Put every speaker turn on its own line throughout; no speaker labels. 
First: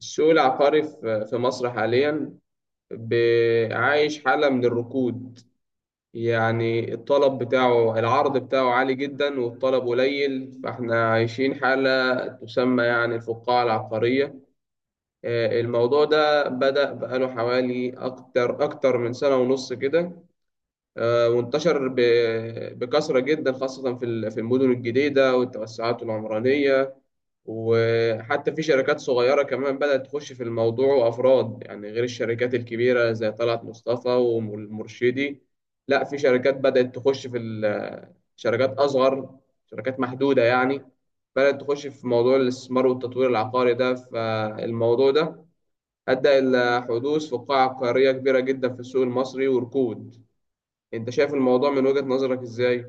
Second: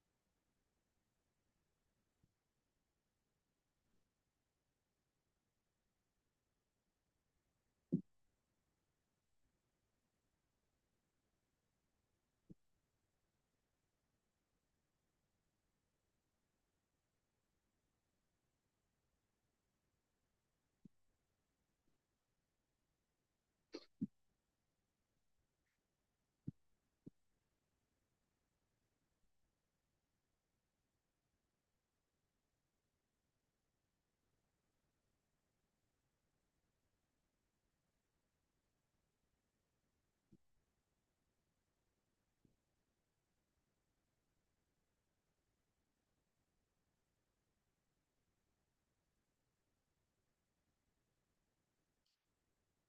السوق العقاري في مصر حاليا عايش حالة من الركود. يعني الطلب بتاعه، العرض بتاعه عالي جدا والطلب قليل، فاحنا عايشين حالة تسمى يعني الفقاعة العقارية. الموضوع ده بدأ بقاله حوالي أكتر من سنة ونص كده. وانتشر بكثرة جدا، خاصة في في المدن الجديدة والتوسعات العمرانية. وحتى في شركات صغيرة كمان بدأت تخش في الموضوع، وأفراد يعني غير الشركات الكبيرة زي طلعت مصطفى والمرشدي. لا، في شركات بدأت تخش في شركات أصغر، شركات محدودة يعني، بدأت تخش في موضوع الاستثمار والتطوير العقاري ده. فالموضوع ده أدى إلى حدوث فقاعة عقارية كبيرة جدا في السوق المصري وركود. أنت شايف الموضوع من وجهة نظرك إزاي؟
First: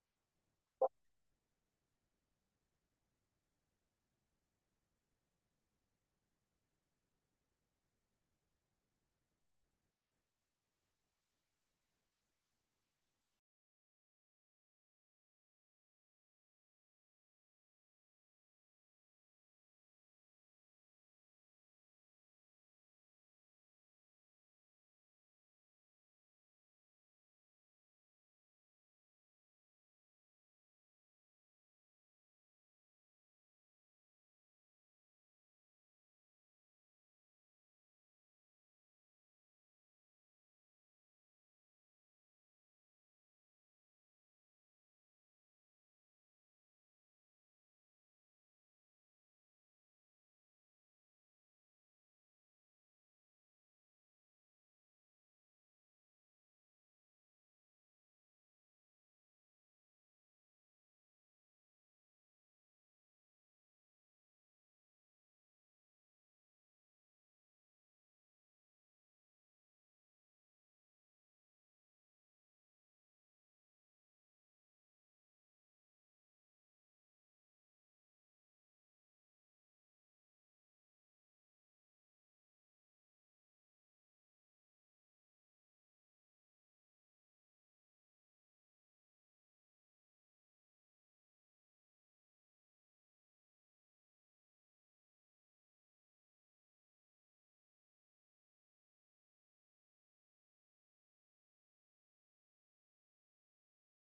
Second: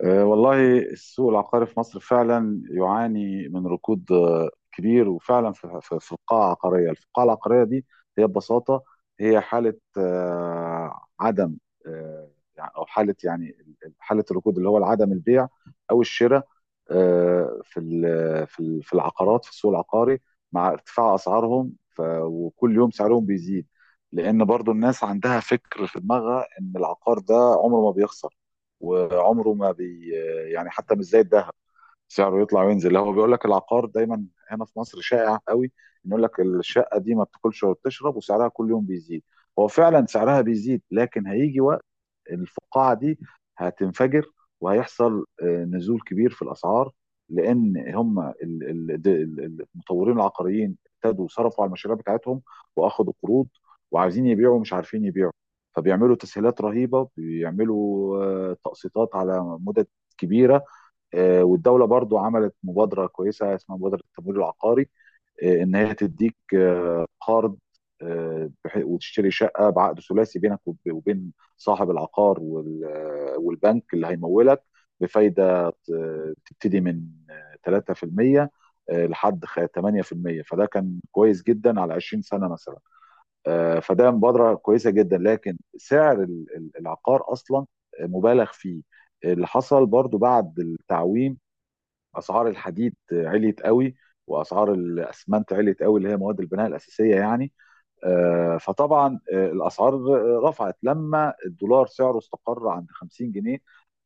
والله السوق العقاري في مصر فعلا يعاني من ركود كبير، وفعلا في القاعة العقارية. القاعة العقارية دي هي ببساطة، هي حالة عدم، أه، أو حالة يعني حالة الركود اللي هو عدم البيع أو الشراء في العقارات في السوق العقاري، مع ارتفاع أسعارهم. وكل يوم سعرهم بيزيد، لأن برضو الناس عندها فكر في دماغها إن العقار ده عمره ما بيخسر. وعمره ما بي يعني حتى مش زي الذهب سعره يطلع وينزل، هو بيقول لك العقار دايما. هنا في مصر شائع قوي انه يقول لك الشقه دي ما بتاكلش ولا بتشرب وسعرها كل يوم بيزيد. هو فعلا سعرها بيزيد، لكن هيجي وقت الفقاعه دي هتنفجر وهيحصل نزول كبير في الاسعار، لان هم المطورين العقاريين ابتدوا صرفوا على المشاريع بتاعتهم، واخدوا قروض، وعايزين يبيعوا مش عارفين يبيعوا، فبيعملوا تسهيلات رهيبه، بيعملوا تقسيطات على مدد كبيره. والدوله برضو عملت مبادره كويسه اسمها مبادره التمويل العقاري، ان هي تديك قرض، وتشتري شقه بعقد ثلاثي بينك وبين صاحب العقار والبنك اللي هيمولك، بفايده تبتدي من 3% لحد 8%. فده كان كويس جدا على 20 سنه مثلا. فده مبادره كويسه جدا، لكن سعر العقار اصلا مبالغ فيه. اللي حصل برضو بعد التعويم، اسعار الحديد عليت قوي، واسعار الاسمنت عليت قوي، اللي هي مواد البناء الاساسيه يعني. فطبعا الاسعار رفعت لما الدولار سعره استقر عند 50 جنيه.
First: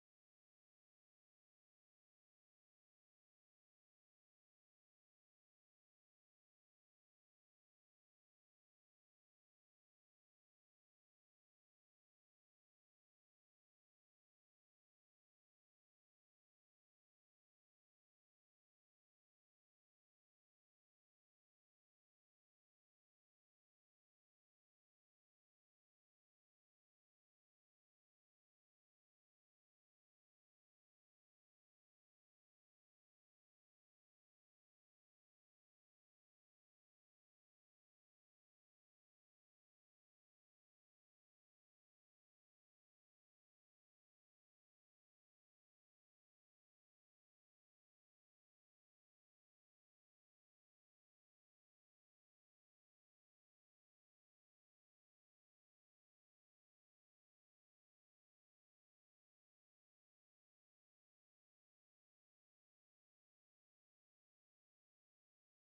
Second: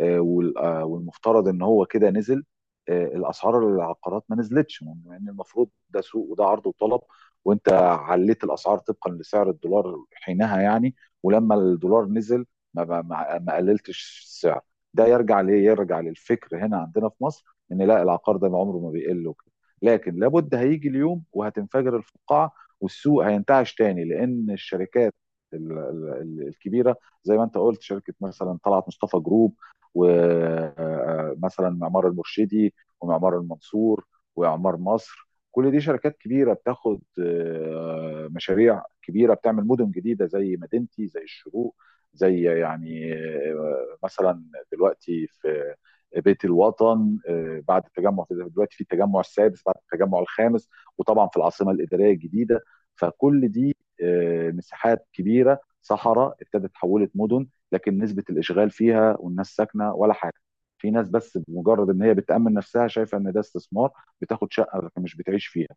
والمفترض ان هو كده نزل. الاسعار، العقارات، ما نزلتش، مع ان المفروض ده سوق وده عرض وطلب، وانت عليت الاسعار طبقا لسعر الدولار حينها يعني. ولما الدولار نزل ما ما ما ما قللتش السعر. ده يرجع ليه؟ يرجع للفكر هنا عندنا في مصر ان لا، العقار ده عمره ما بيقل وكده. لكن لابد هيجي اليوم وهتنفجر الفقاعه والسوق هينتعش تاني، لان الشركات الكبيره، زي ما انت قلت، شركه مثلا طلعت مصطفى جروب، ومثلا معمار المرشدي، ومعمار المنصور، واعمار مصر، كل دي شركات كبيره بتاخد مشاريع كبيره، بتعمل مدن جديده زي مدينتي، زي الشروق، زي يعني مثلا دلوقتي في بيت الوطن. بعد التجمع، دلوقتي في التجمع السادس بعد التجمع الخامس، وطبعا في العاصمه الاداريه الجديده. فكل دي مساحات كبيره صحراء ابتدت تحولت مدن. لكن نسبه الاشغال فيها والناس ساكنه ولا حاجه، في ناس بس بمجرد ان هي بتامن نفسها شايفه ان ده استثمار، بتاخد شقه لكن مش بتعيش فيها،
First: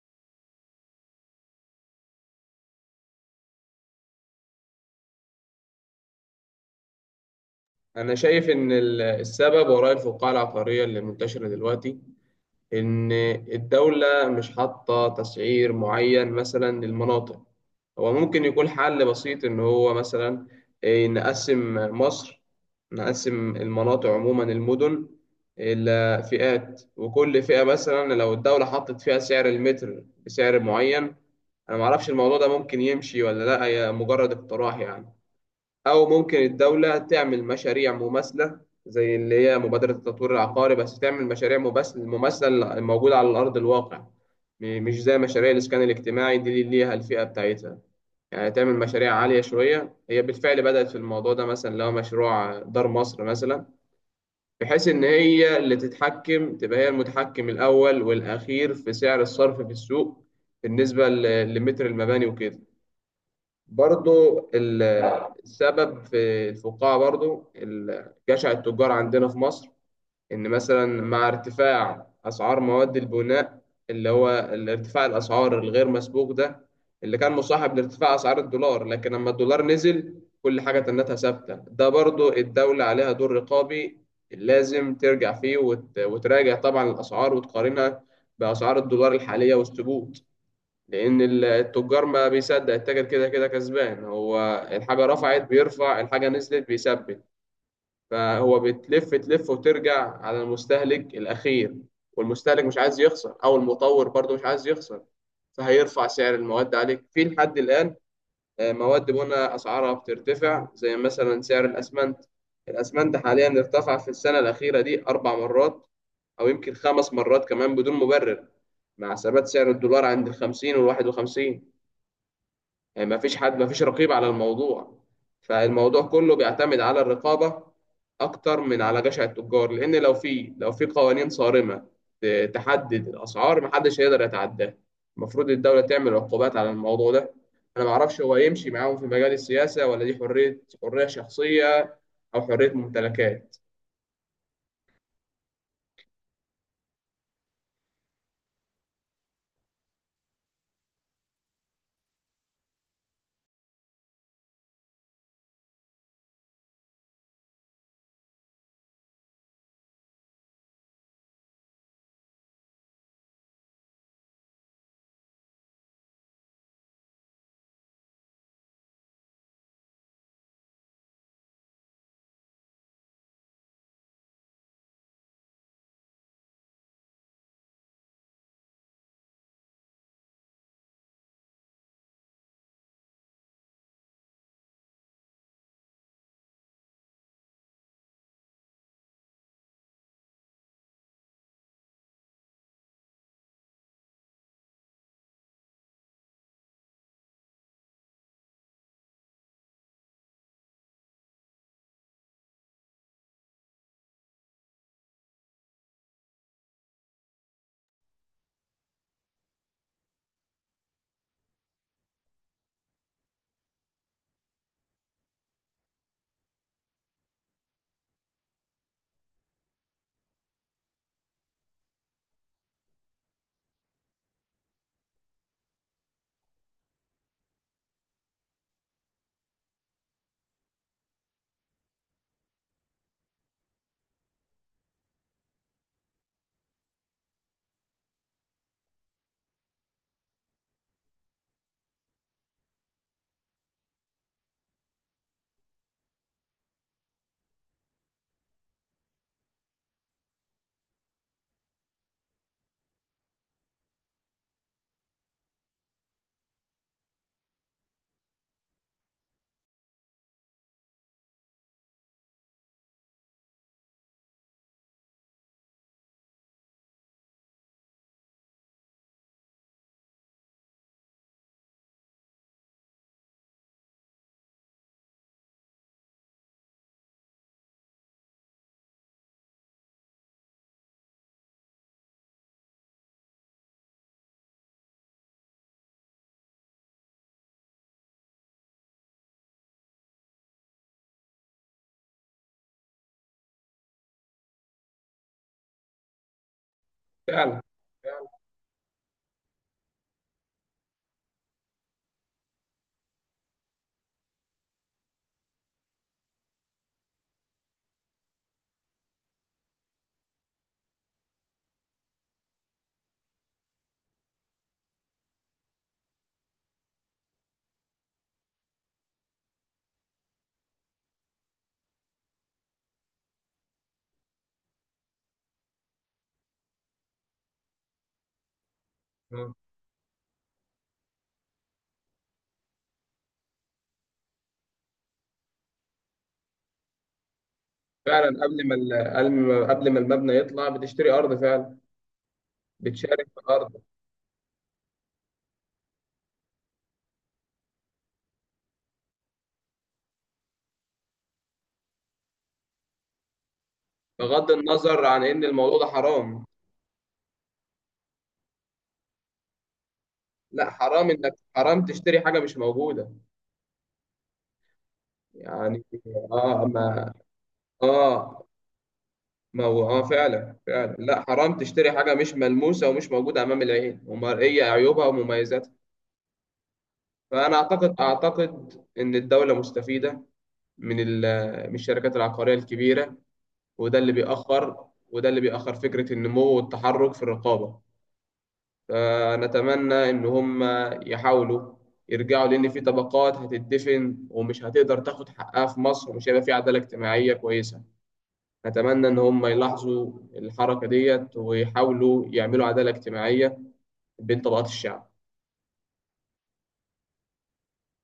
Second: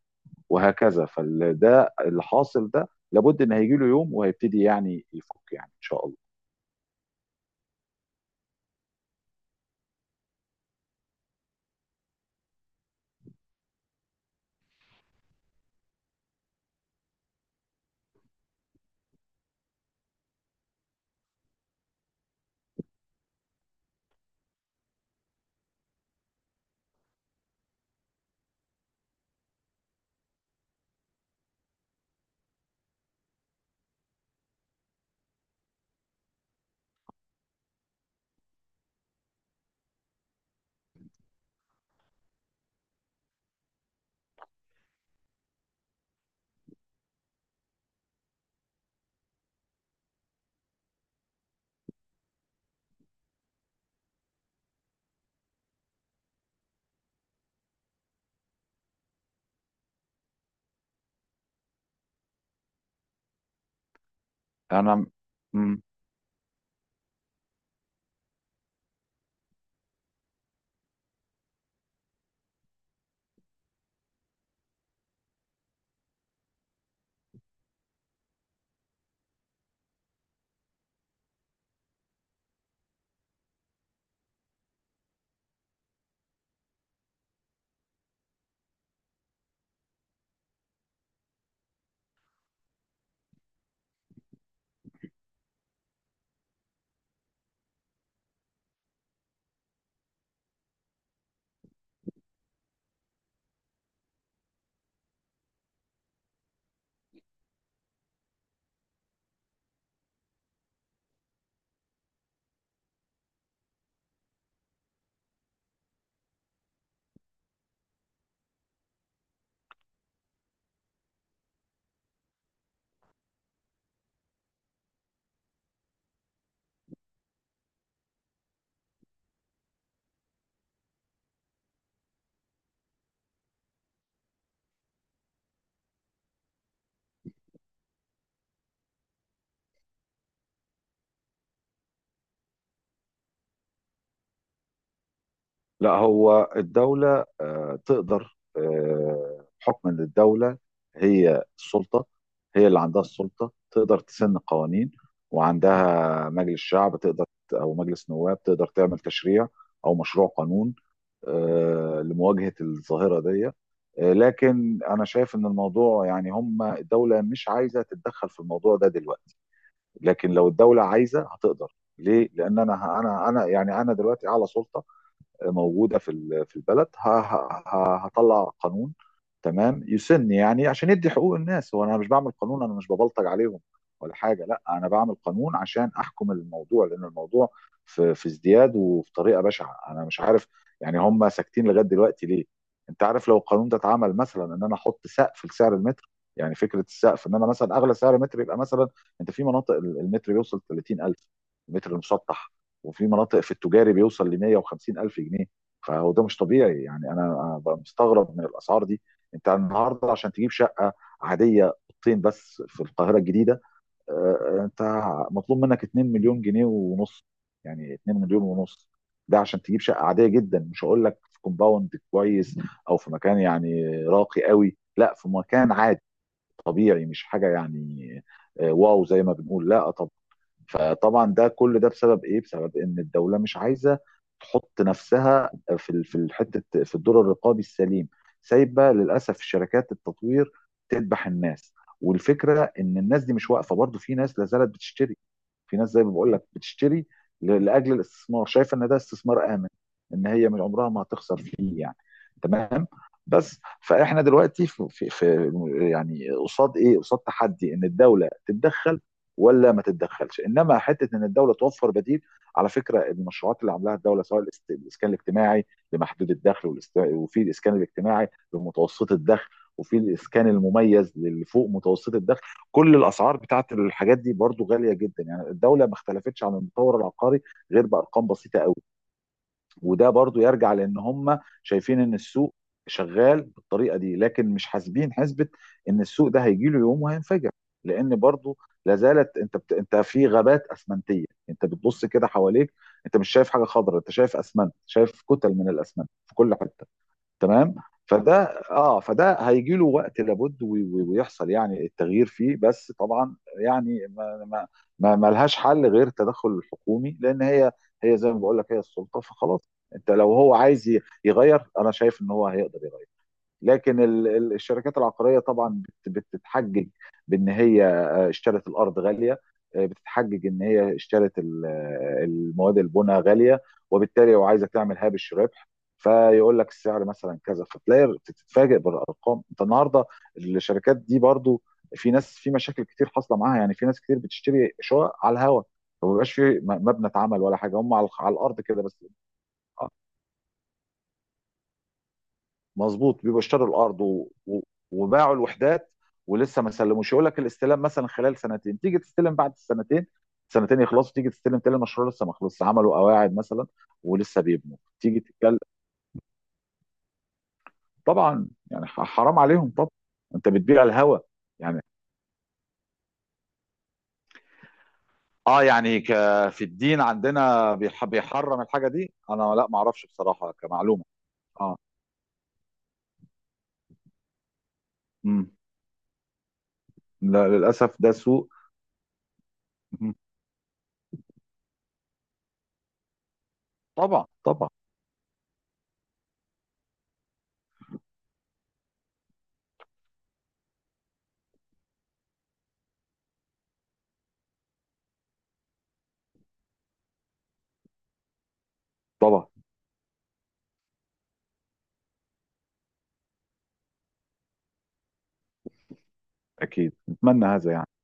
وهكذا. فده اللي حاصل، ده لابد ان هيجي له يوم وهيبتدي يعني يفك يعني ان شاء الله.
أنا شايف إن السبب وراء الفقاعة العقارية اللي منتشرة دلوقتي إن الدولة مش حاطة تسعير معين مثلا للمناطق. هو ممكن يكون حل بسيط إن هو مثلا نقسم مصر، نقسم المناطق عموما المدن إلى فئات، وكل فئة مثلا لو الدولة حطت فيها سعر المتر بسعر معين. أنا معرفش الموضوع ده ممكن يمشي ولا لأ، هي مجرد اقتراح يعني. أو ممكن الدولة تعمل مشاريع مماثلة زي اللي هي مبادرة التطوير العقاري، بس تعمل مشاريع مماثلة موجودة على أرض الواقع. مش زي مشاريع الإسكان الاجتماعي دي اللي ليها الفئة بتاعتها، يعني تعمل مشاريع عالية شوية. هي بالفعل بدأت في الموضوع ده، مثلا لو مشروع دار مصر مثلا، بحيث إن هي اللي تتحكم، تبقى هي المتحكم الأول والأخير في سعر الصرف في السوق بالنسبة لمتر المباني وكده. برضو
انا
السبب في الفقاعة برضو جشع التجار عندنا في مصر، إن مثلا مع ارتفاع أسعار مواد البناء، اللي هو الارتفاع الأسعار الغير مسبوق ده اللي كان مصاحب لارتفاع أسعار الدولار. لكن لما الدولار نزل، كل حاجة تنتها ثابتة. ده برضو الدولة عليها دور رقابي، لازم ترجع فيه وتراجع طبعا الأسعار وتقارنها بأسعار الدولار الحالية وسط. لأن التجار، ما بيصدق التاجر كده كده كسبان، هو الحاجة رفعت بيرفع، الحاجة نزلت بيثبت. فهو بتلف تلف وترجع على المستهلك الأخير، والمستهلك مش عايز يخسر أو المطور برضه مش عايز يخسر، فهيرفع سعر المواد عليك في لحد الآن. مواد بنا أسعارها بترتفع، زي مثلا سعر الأسمنت. الأسمنت حاليا ارتفع في السنة الأخيرة دي أربع مرات أو يمكن خمس مرات كمان بدون مبرر، مع ثبات سعر الدولار عند 50 و51. يعني ما فيش حد، ما فيش رقيب على الموضوع، فالموضوع كله بيعتمد على الرقابة أكتر من على جشع التجار. لأن لو في قوانين صارمة تحدد الأسعار، محدش هيقدر يتعداها. المفروض الدولة تعمل عقوبات على الموضوع ده. أنا معرفش هو يمشي معاهم في مجال السياسة، ولا دي حرية، حرية شخصية أو حرية ممتلكات.
لا، هو الدولة تقدر. حكما للدولة، هي السلطة، هي اللي عندها السلطة تقدر تسن قوانين، وعندها مجلس شعب تقدر، أو مجلس نواب تقدر تعمل تشريع أو مشروع قانون لمواجهة الظاهرة دي. لكن أنا شايف إن الموضوع يعني هم الدولة مش عايزة تتدخل في الموضوع ده دلوقتي، لكن لو الدولة عايزة هتقدر. ليه؟ لأن أنا أنا أنا يعني أنا دلوقتي أعلى سلطة موجوده في في البلد، هطلع قانون تمام يسن، يعني عشان يدي حقوق الناس. هو انا مش بعمل قانون، انا مش ببلطج عليهم ولا حاجه، لا، انا بعمل قانون عشان احكم الموضوع، لان الموضوع في في ازدياد وفي طريقه بشعه. انا مش عارف يعني هم ساكتين لغايه دلوقتي ليه. انت عارف لو القانون ده اتعمل مثلا ان انا احط سقف لسعر المتر، يعني فكره السقف ان انا مثلا اغلى سعر متر يبقى مثلا، انت في مناطق المتر بيوصل 30,000، المتر المسطح، وفي مناطق في التجاري بيوصل ل 150 الف جنيه. فهو ده مش طبيعي يعني، انا بقى مستغرب من الاسعار دي. انت النهارده عشان تجيب شقه عاديه، اوضتين بس، في القاهره الجديده، انت مطلوب منك 2 مليون جنيه ونص، يعني 2 مليون ونص، ده عشان تجيب شقه عاديه جدا، مش هقول لك في كومباوند كويس او في مكان يعني راقي قوي، لا في مكان عادي طبيعي مش حاجه يعني. واو زي ما بنقول، لا. فطبعا ده كل ده بسبب ايه؟ بسبب ان الدوله مش عايزه تحط نفسها في في الحته، في الدور الرقابي السليم، سايبه للاسف شركات التطوير تذبح الناس. والفكره ان الناس دي مش واقفه، برضو في ناس لا زالت بتشتري، في ناس زي ما بقول لك بتشتري لاجل الاستثمار، شايفه ان ده استثمار امن ان هي من عمرها ما هتخسر فيه يعني. تمام. بس فاحنا دلوقتي في, في, في يعني قصاد ايه؟ قصاد تحدي ان الدوله تتدخل ولا ما تتدخلش، انما حته ان الدوله توفر بديل. على فكره المشروعات اللي عاملاها الدوله سواء الاسكان الاجتماعي لمحدود الدخل، وفي الاسكان الاجتماعي لمتوسط الدخل، وفي الاسكان المميز للي فوق متوسط الدخل، كل الاسعار بتاعت الحاجات دي برضو غاليه جدا، يعني الدوله ما اختلفتش عن المطور العقاري غير بارقام بسيطه قوي. وده برضو يرجع لان هم شايفين ان السوق شغال بالطريقه دي، لكن مش حاسبين حسبه ان السوق ده هيجي له يوم وهينفجر. لان برضو لا زالت انت في غابات اسمنتيه، انت بتبص كده حواليك انت مش شايف حاجه خضراء، انت شايف اسمنت، شايف كتل من الاسمنت في كل حته.
فعلا،
تمام.
فعلا.
فده اه، فده هيجي له وقت لابد، ويحصل يعني التغيير فيه. بس طبعا يعني ما ما ما ما لهاش حل غير التدخل الحكومي، لان هي هي زي ما بقول لك هي السلطه فخلاص. انت لو هو عايز يغير، انا شايف ان هو هيقدر يغير. لكن الشركات العقاريه طبعا بتتحجج بان هي اشترت الارض غاليه، بتتحجج ان هي اشترت المواد البناء غاليه، وبالتالي لو عايزه تعمل هامش ربح فيقول لك السعر مثلا كذا. فتلاقي بتتفاجئ بالارقام
آه.
انت النهارده. الشركات دي برضو، في ناس في مشاكل كتير حاصله معاها، يعني في ناس كتير بتشتري شقق على الهوا، ما بيبقاش في مبنى اتعمل ولا حاجه، هم على
فعلا،
على الارض
قبل ما
كده بس.
قبل ما المبنى يطلع بتشتري أرض فعلا،
مظبوط،
بتشارك في
بيبقوا اشتروا
الأرض.
الارض و... و... وباعوا الوحدات ولسه ما سلموش، يقول لك الاستلام مثلا خلال سنتين تيجي تستلم بعد السنتين، سنتين يخلصوا تيجي تستلم تلاقي المشروع لسه ما خلصش عملوا قواعد مثلا ولسه
بغض
بيبنوا
النظر
تيجي
عن إن
تتكلم.
الموضوع ده حرام.
طبعا يعني حرام عليهم طبعا، انت
لا،
بتبيع
حرام،
الهوى
انك
يعني.
حرام تشتري حاجه مش موجوده.
اه
يعني.
يعني ك... في
اه.
الدين
ما.
عندنا
اه،
بيحرم الحاجه دي، انا
ما
لا ما
هو، اه،
اعرفش بصراحه
فعلا، فعلا،
كمعلومه.
لا، حرام
اه.
تشتري حاجه مش ملموسه ومش موجوده امام العين، ومرئيه عيوبها
امم
ومميزاتها.
لا،
فانا
للاسف
اعتقد
ده سوء.
اعتقد ان الدوله
مم.
مستفيده من من الشركات العقاريه الكبيره. وده اللي
طبعا، طبعا،
بيأخر وده اللي بيأخر فكره النمو والتحرك في الرقابه. فنتمنى إن هم يحاولوا يرجعوا، لأن في طبقات هتدفن ومش هتقدر تاخد حقها في مصر، ومش هيبقى في عدالة اجتماعية كويسة. نتمنى إن هم
طبعا،
يلاحظوا الحركة ديت ويحاولوا يعملوا عدالة اجتماعية بين طبقات الشعب.
اكيد نتمنى هذا يعني.